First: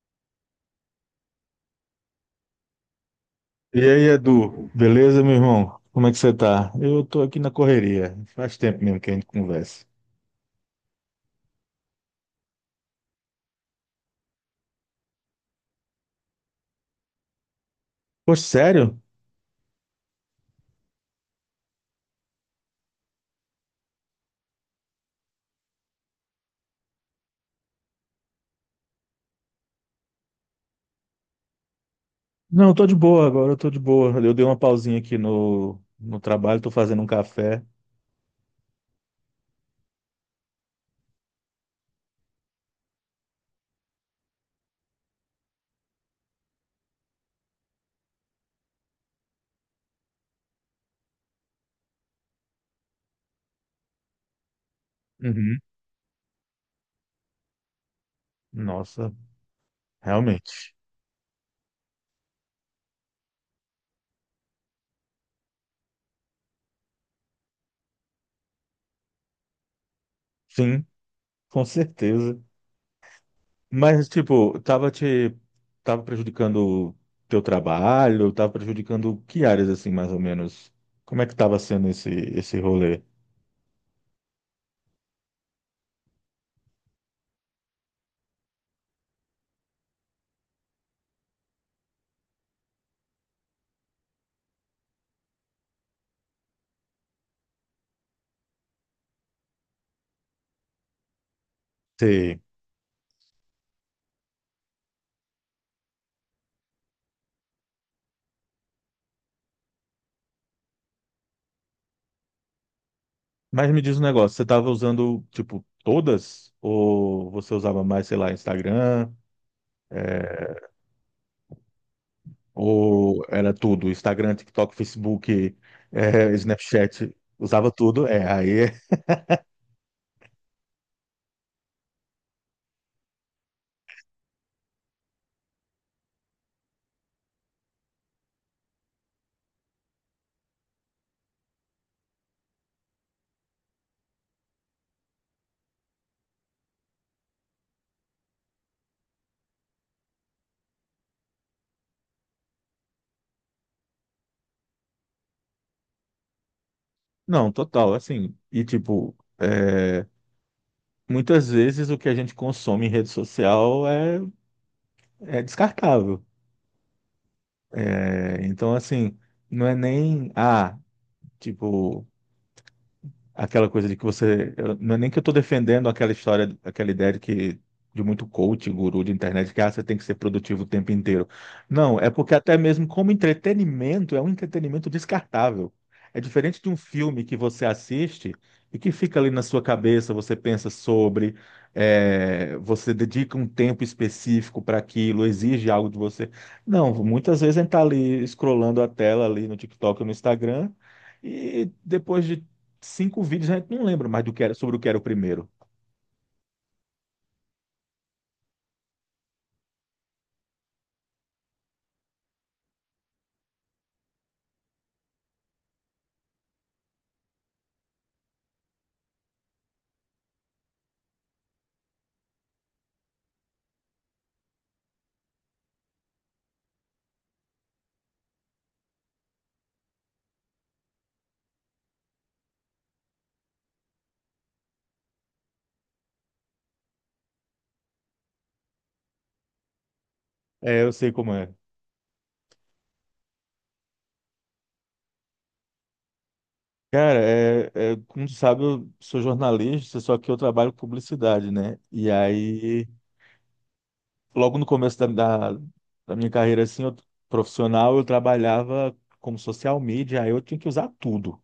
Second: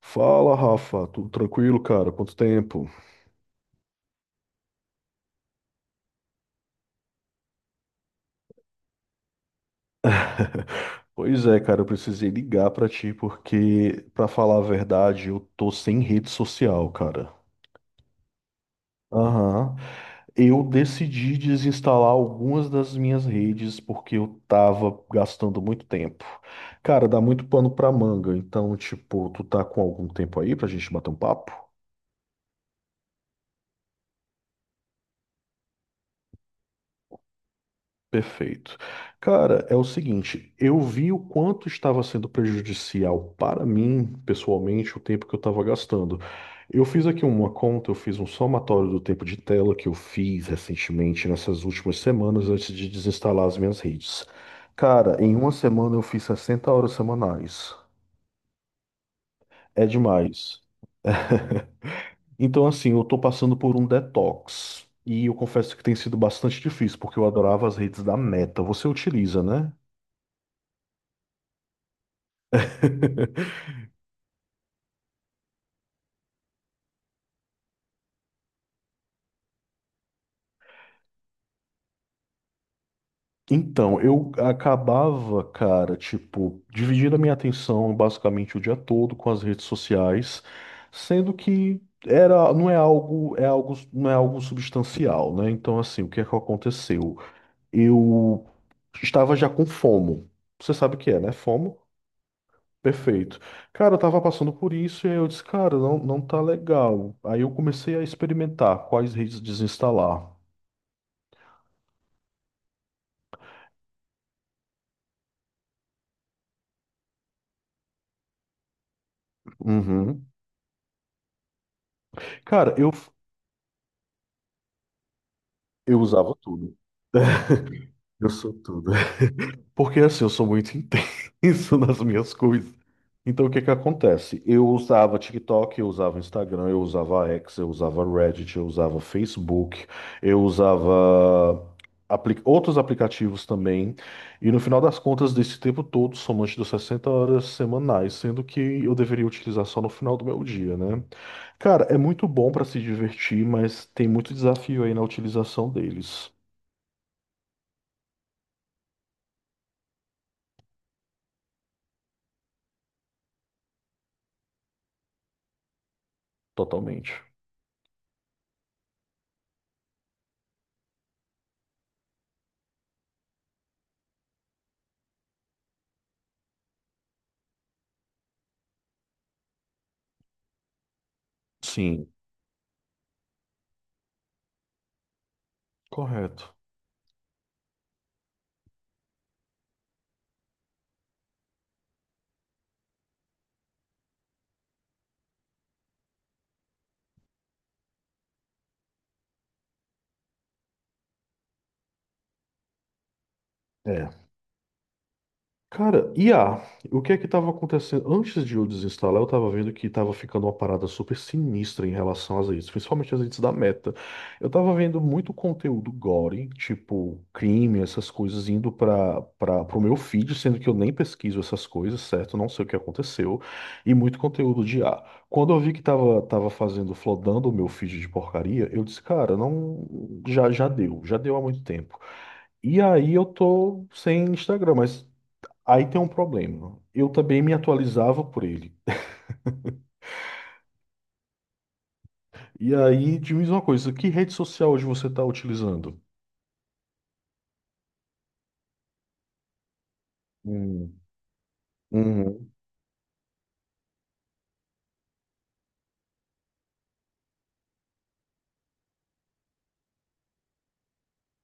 Fala, Rafa, tudo tranquilo, cara? Quanto tempo? E aí, Edu, beleza, meu irmão? Como é que você tá? Eu tô aqui na correria. Faz tempo mesmo que a gente conversa. Pois é, cara, eu precisei ligar pra ti porque, pra falar a verdade, eu tô sem rede social, cara. Poxa, sério? Aham. Eu decidi desinstalar algumas das minhas redes porque eu tava gastando muito tempo. Cara, dá muito pano pra manga, então, tipo, tu tá com algum tempo aí pra gente bater um papo? Não, eu tô de boa agora, eu tô de boa. Eu dei uma pausinha aqui no trabalho, tô fazendo um café. Perfeito. Cara, é o seguinte, eu vi o quanto estava sendo prejudicial para mim, pessoalmente, o tempo que eu estava gastando. Eu fiz aqui uma conta, eu fiz um somatório do tempo de tela que eu fiz recentemente, nessas últimas semanas, antes de desinstalar as minhas redes. Cara, em uma Uhum. semana eu fiz 60 horas semanais. Nossa, É demais. realmente. Então, assim, eu tô passando por um detox. E eu confesso que tem sido bastante difícil, porque eu adorava as redes da Meta. Você utiliza, né? Sim, com certeza. Mas, tipo, tava prejudicando teu trabalho, tava prejudicando que áreas, assim, mais ou menos? Como é que tava sendo esse rolê? Então, eu acabava, cara, tipo, dividindo a minha atenção basicamente o dia todo com as redes sociais, sendo que era, não é algo, é algo, não é algo substancial, né? Então, assim, o que é que aconteceu? Eu estava já com FOMO. Você sabe o que é, né? FOMO? Sim. Perfeito. Cara, eu tava passando por isso e aí eu disse, cara, não, não tá legal. Aí eu comecei a experimentar quais redes desinstalar. Mas me diz um negócio, você estava usando, tipo, todas? Ou você usava mais, sei lá, Instagram? Uhum. É, Cara, eu, ou era tudo? Instagram, TikTok, Facebook, eu é, usava tudo. Snapchat, usava tudo? Eu sou tudo. Porque assim, eu sou muito intenso nas minhas coisas. Então, o que que acontece? Eu usava TikTok, eu usava Instagram, eu usava X, eu usava Reddit, eu usava Facebook, eu usava outros aplicativos também. E no final das contas, desse tempo todo, somante das 60 horas semanais, sendo que eu deveria utilizar só no final do meu dia, né? Cara, é muito bom para se divertir, mas tem muito desafio aí na utilização deles. Não, total, assim, e tipo, é, muitas vezes o que a gente consome em rede social é descartável. Totalmente. É, então, assim, não é nem, ah, tipo... aquela coisa de que você. Eu- não é nem que eu estou defendendo aquela história, aquela ideia de que. De muito coach, guru de internet, que ah, você tem que ser produtivo o tempo inteiro. Não, Sim. é porque até mesmo como entretenimento, é um entretenimento descartável. É Correto. diferente de um filme que você assiste e que fica ali na sua cabeça, você pensa sobre, é, você dedica um tempo específico para aquilo, exige algo de você. Não, muitas vezes a gente está ali scrollando a tela ali no TikTok ou no Instagram. E depois de cinco vídeos, a gente não lembra É. mais do que era, sobre o que era o primeiro. Cara, I a, o que é que estava acontecendo? Antes de eu desinstalar, eu estava vendo que estava ficando uma parada super sinistra em relação às redes, principalmente as redes da Meta. Eu estava vendo muito conteúdo gore, tipo crime, essas coisas, indo para o meu feed, sendo que eu nem pesquiso essas coisas, certo? Não sei o que aconteceu. E muito conteúdo de I a. Quando eu vi que estava tava tava fazendo, flodando o meu feed de porcaria, eu disse, cara, não, já, já deu há muito tempo. E aí eu tô sem Instagram, mas aí tem um problema. Eu também me atualizava por ele. É, eu sei como é. E aí, diz uma coisa, que rede social hoje você está utilizando? Cara, como tu sabe, eu sou jornalista, só que eu trabalho com Hum. publicidade, né? E Uhum. aí, logo no começo da, da minha carreira assim, profissional, eu trabalhava como social media, aí eu tinha que usar tudo,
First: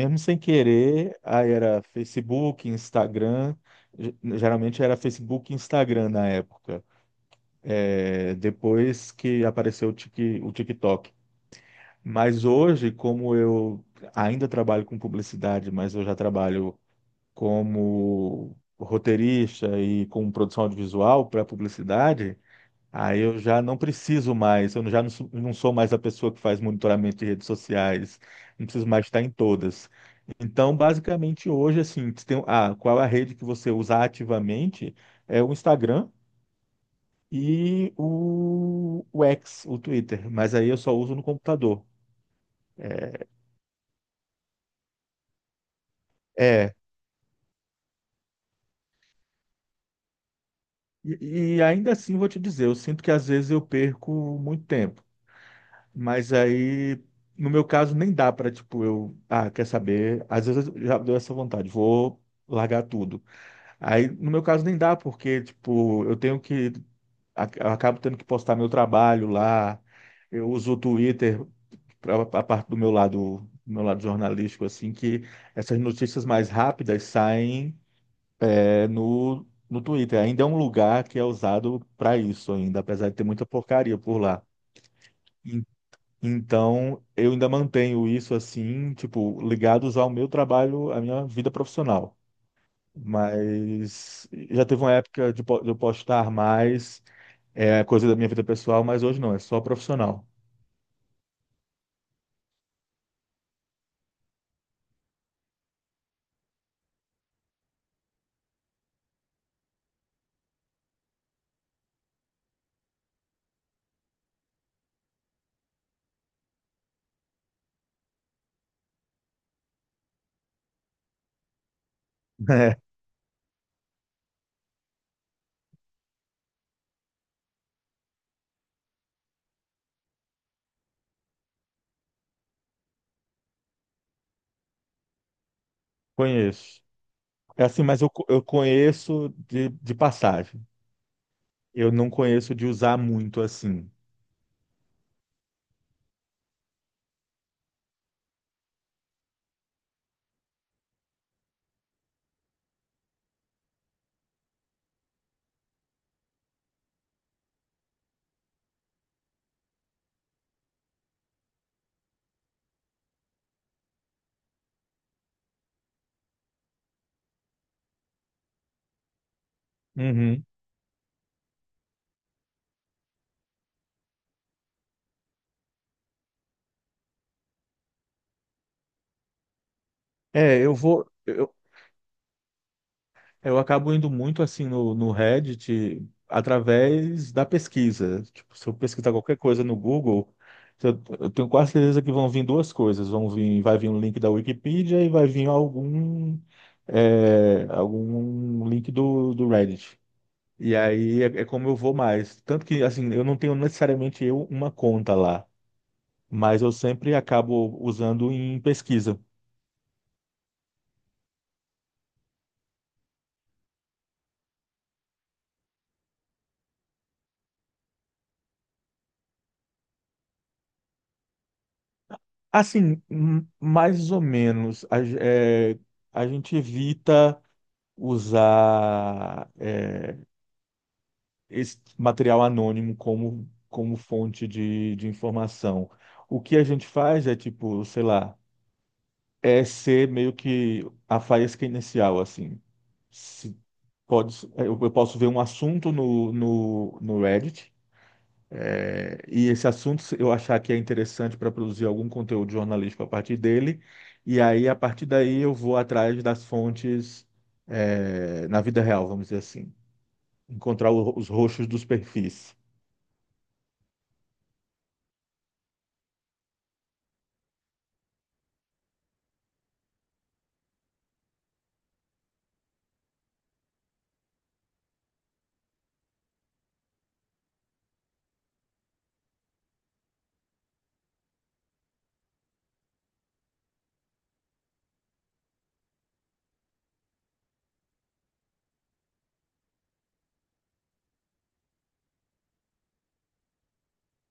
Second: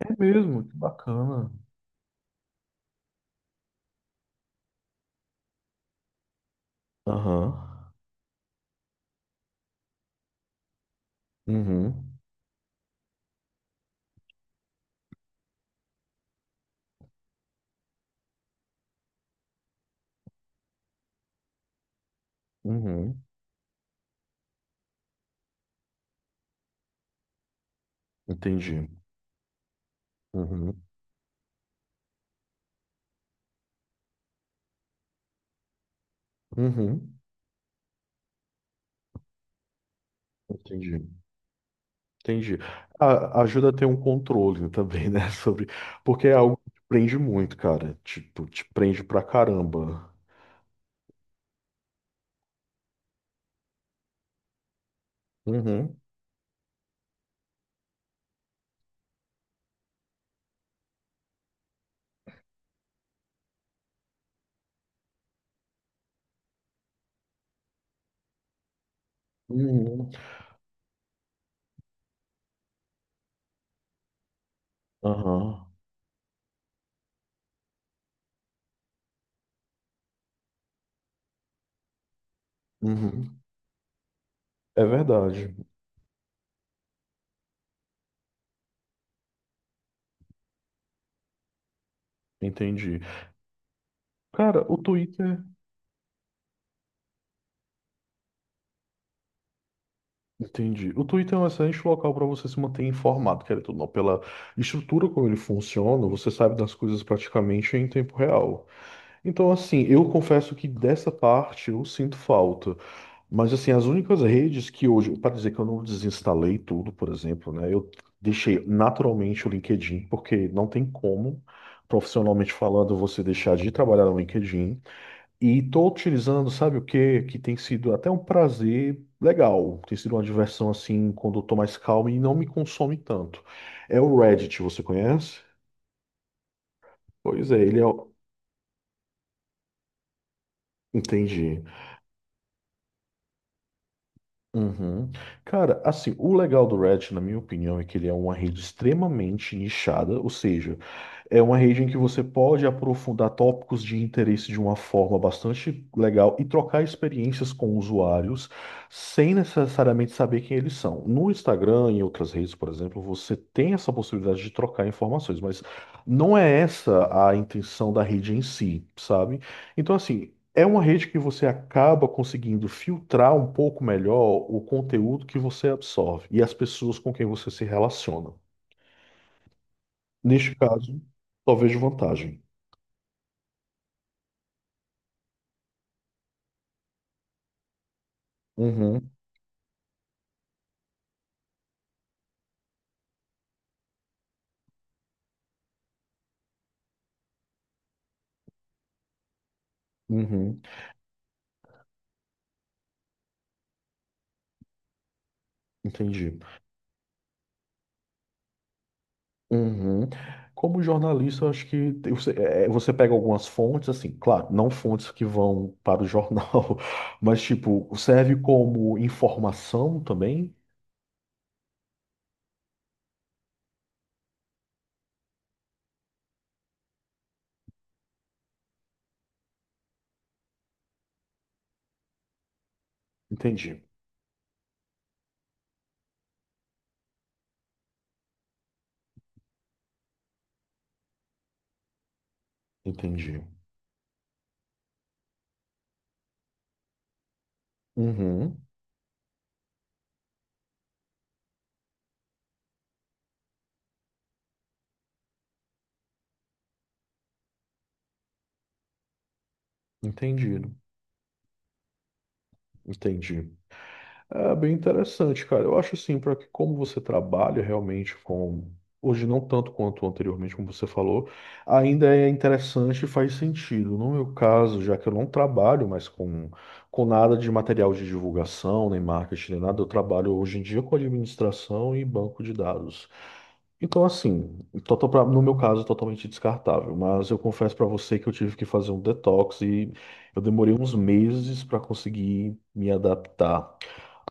É sem mesmo, que querer. bacana. Aí era Facebook, Instagram, geralmente era Facebook e Instagram na época. Aham. É, depois que apareceu o TikTok. Uhum. Mas hoje, como eu ainda trabalho com publicidade, mas eu já trabalho como roteirista e com produção audiovisual para publicidade, aí Uhum. eu já não preciso mais, eu já não sou, não sou mais a pessoa que faz monitoramento de redes sociais, não Entendi. preciso mais estar em todas. Então, Uhum. basicamente, hoje, assim, você tem, ah, qual é a rede que você usa ativamente? É o Instagram Uhum. e o X, o Twitter, mas aí eu só Entendi. uso no computador. Entendi. é A- ajuda a ter um controle também, né? Sobre. Porque é algo que é, te prende muito, cara. Tipo, te prende pra caramba. E ainda assim, vou te dizer, eu sinto que às vezes eu perco muito tempo. Uhum. Mas aí, no meu caso, nem dá para, tipo, eu, ah, quer saber? Às vezes eu já deu essa vontade, vou largar tudo. Aí, no meu caso, nem dá, porque, tipo, eu acabo tendo que postar meu trabalho lá. Uhum. Eu uso o Twitter para a parte do meu lado jornalístico, assim, que Aham. essas notícias mais rápidas saem é no Twitter. Ainda é um lugar que é usado para isso ainda, apesar de ter Uhum. muita porcaria por lá. É verdade, En- Então, eu ainda mantenho isso assim, tipo, ligados ao meu trabalho, à minha vida profissional. entendi. Mas já Cara, o teve uma época Twitter, de eu postar mais, é coisa da minha vida pessoal, mas hoje não, é só profissional. entendi. O Twitter é um excelente local para você se manter informado, querendo ou não, pela estrutura como ele funciona, você sabe das coisas praticamente em tempo real. Então, assim, eu confesso que dessa parte eu sinto falta. Mas, assim, as únicas redes que hoje, para dizer que eu não desinstalei tudo, por exemplo, né, eu deixei naturalmente o LinkedIn, porque não tem como, profissionalmente É, falando, você deixar de trabalhar no LinkedIn. E estou utilizando, sabe o que? Que tem sido até um prazer legal. Tem sido uma diversão assim, quando eu tô mais calmo e não me consome tanto. É o Reddit, você conhece? conheço. Pois é, É ele assim, é. Eu conheço de passagem. Entendi. Eu não conheço de usar muito assim. Uhum. Cara, assim, o legal do Reddit, na minha opinião, é que ele é uma rede extremamente nichada, ou seja, é uma rede em que você pode aprofundar tópicos de interesse de uma forma bastante legal e trocar experiências com usuários sem necessariamente saber quem eles são. No Instagram e em outras redes, por exemplo, você tem essa possibilidade de trocar informações, mas não é essa a intenção da rede em si, sabe? Então, assim. Uhum. É uma rede que você acaba conseguindo filtrar um pouco melhor o conteúdo que você absorve e as pessoas com quem você se relaciona. Neste É, eu caso, vou. só vejo vantagem. Eu acabo indo muito assim no Reddit através da pesquisa. Tipo, se eu Uhum. pesquisar qualquer coisa no Google, eu tenho quase certeza que vão vir duas coisas. Vai vir um link da Wikipedia e vai vir algum, é, algum link do Reddit. Uhum. E aí é como eu vou mais. Tanto que assim, eu não tenho necessariamente eu uma conta lá, Entendi. mas eu sempre acabo usando em pesquisa. Uhum. Como jornalista, eu acho que você, é, é, você pega algumas fontes, assim, claro, não fontes que vão para o jornal, mas tipo, serve como informação também? Assim, mais ou menos, a gente evita usar é, esse material anônimo como, Entendi. como fonte de informação. O que a gente faz é tipo, sei lá, é ser meio que a faísca inicial, assim. Entendi. Se pode, é, eu posso ver um assunto no Reddit, Uhum. é, e esse assunto se eu achar que é interessante para produzir algum conteúdo jornalístico a partir dele, e aí, a partir daí, eu vou atrás das fontes, é, na vida real, vamos dizer assim. Entendido. Encontrar os roxos dos perfis. Entendi. É bem interessante, cara. Eu acho assim, para que como você trabalha realmente com hoje não tanto quanto anteriormente, como você falou, ainda é interessante e faz sentido. No meu caso, já que eu não trabalho mais com nada de material de divulgação, nem marketing, nem nada, eu trabalho hoje em dia com administração e banco de dados. Então, assim, total no meu caso, totalmente descartável, mas eu confesso para você que eu tive que fazer um detox e eu demorei uns meses para conseguir me adaptar.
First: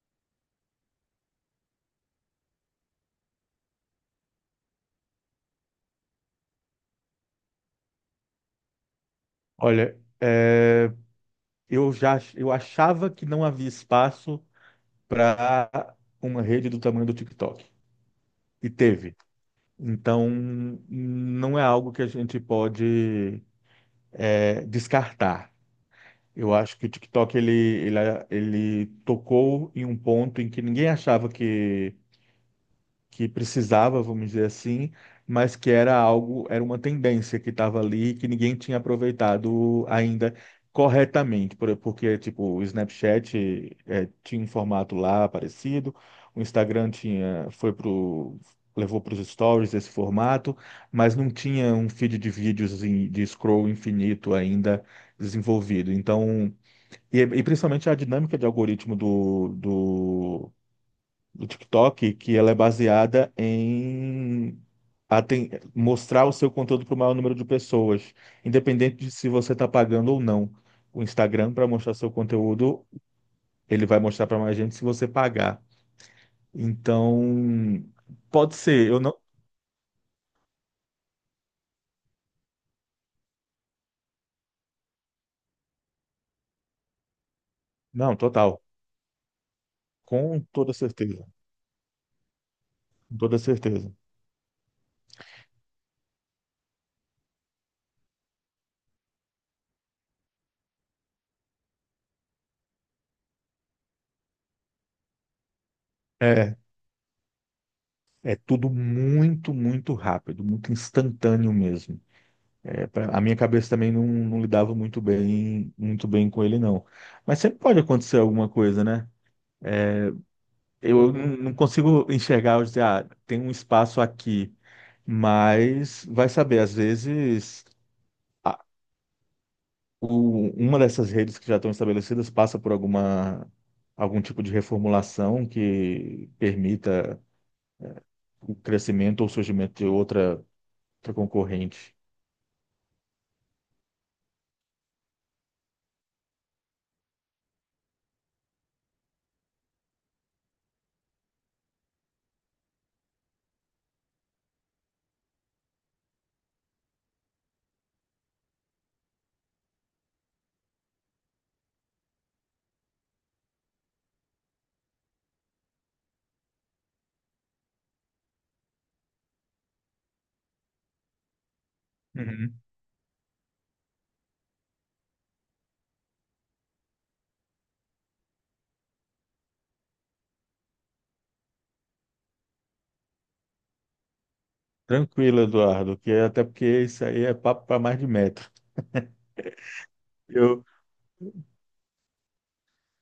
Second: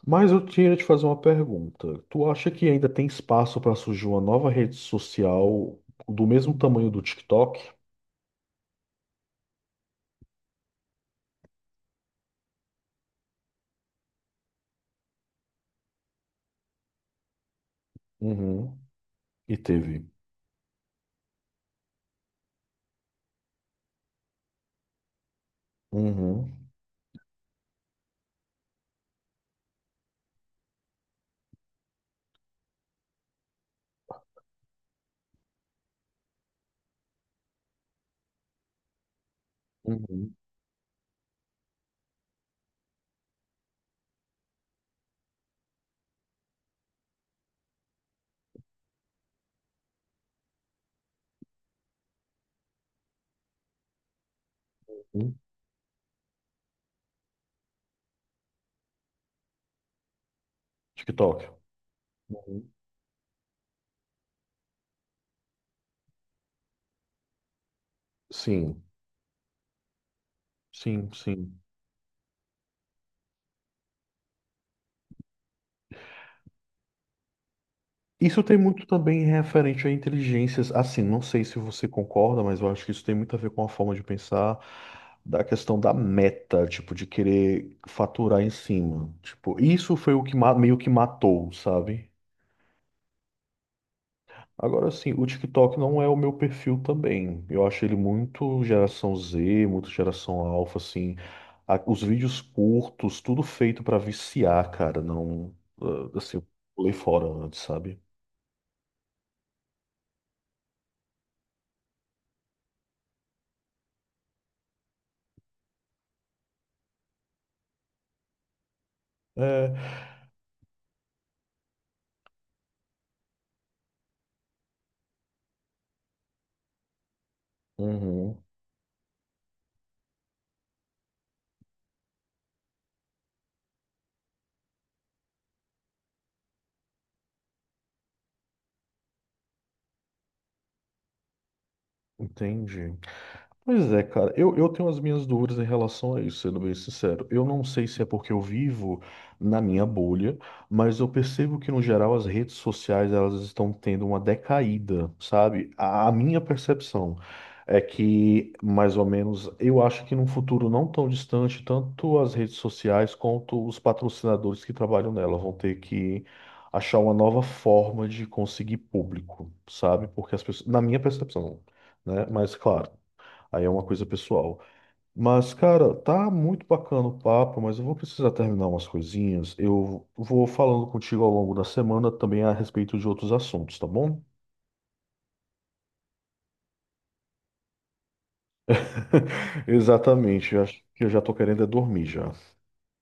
Mas eu tinha te fazer uma pergunta. Tu acha que ainda tem espaço para surgir uma nova rede social do mesmo tamanho do TikTok? Olha, é, eu achava que não havia espaço para uma rede do tamanho do TikTok. E Uhum. teve. E teve. Então, não é algo que a gente pode é, descartar. Uhum. Eu acho que o TikTok ele tocou em um ponto em que ninguém achava que precisava, vamos dizer assim, mas que era algo, era uma tendência que estava ali e que ninguém tinha aproveitado ainda Uhum. corretamente, porque tipo, o Snapchat eh, tinha um formato lá parecido, o Instagram tinha, foi pro levou para os stories esse formato, mas não tinha um feed de vídeos de scroll infinito ainda Uhum. desenvolvido. Então, e principalmente a dinâmica de algoritmo TikTok. do TikTok, que ela é Uhum. baseada em aten- mostrar o seu conteúdo para o maior número de pessoas, Sim, independente de se você está pagando ou não. O sim, Instagram, sim. para mostrar seu conteúdo, ele vai mostrar para mais gente se você pagar. Então, Isso pode tem muito ser, eu não. também referente a inteligências, assim, não sei se você concorda, mas eu acho que isso tem muito a ver com a forma de pensar da questão da meta, tipo, de querer Não, faturar em total. cima. Tipo, isso foi o que Com toda meio que certeza. matou, sabe? Com toda certeza. Agora sim, o TikTok não é o meu perfil também. Eu acho ele muito geração Z, muito geração alfa, assim. Os vídeos curtos, tudo feito pra viciar, cara. Não, ah, assim, eu É, pulei fora antes, sabe? é tudo muito, muito rápido, muito instantâneo mesmo. É, a minha cabeça também não, não lidava muito bem com ele, não. Mas sempre pode acontecer alguma coisa, né? É. É, eu não consigo enxergar, eu dizer, ah, tem um espaço aqui, mas vai saber, às vezes Uhum. a- uma dessas redes que já estão estabelecidas passa por alguma, algum tipo de reformulação que permita o crescimento ou surgimento de outra, outra concorrente. Entendi. Pois é, cara, eu tenho as minhas dúvidas em relação a isso, sendo bem sincero. Eu não sei se é porque eu vivo na minha bolha, mas eu percebo que, no geral, as redes sociais elas estão tendo uma decaída, sabe? A minha percepção é que, mais ou menos, eu acho que num futuro não tão distante, tanto as redes sociais quanto os patrocinadores que trabalham nela vão ter que achar uma nova forma de conseguir público, sabe? Porque as pessoas, na minha percepção, né? Mas Uhum. claro. Aí é uma coisa pessoal. Mas, cara, tá muito bacana o papo, mas eu vou precisar terminar umas coisinhas. Eu vou falando contigo ao longo da semana também a respeito de outros assuntos, tá bom? Tranquilo, Eduardo, até porque isso aí é papo para mais de metro. Exatamente. Eu Eu, acho que eu já tô querendo é dormir já.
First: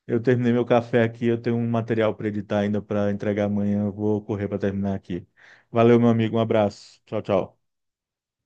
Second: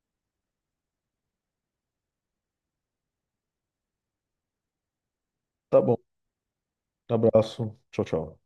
eu terminei meu café aqui, eu tenho um material para editar ainda para entregar amanhã. Eu vou correr para terminar aqui. Tá bom. Valeu, meu amigo. Um abraço. Tchau, tchau. Abraço. Tchau, tchau.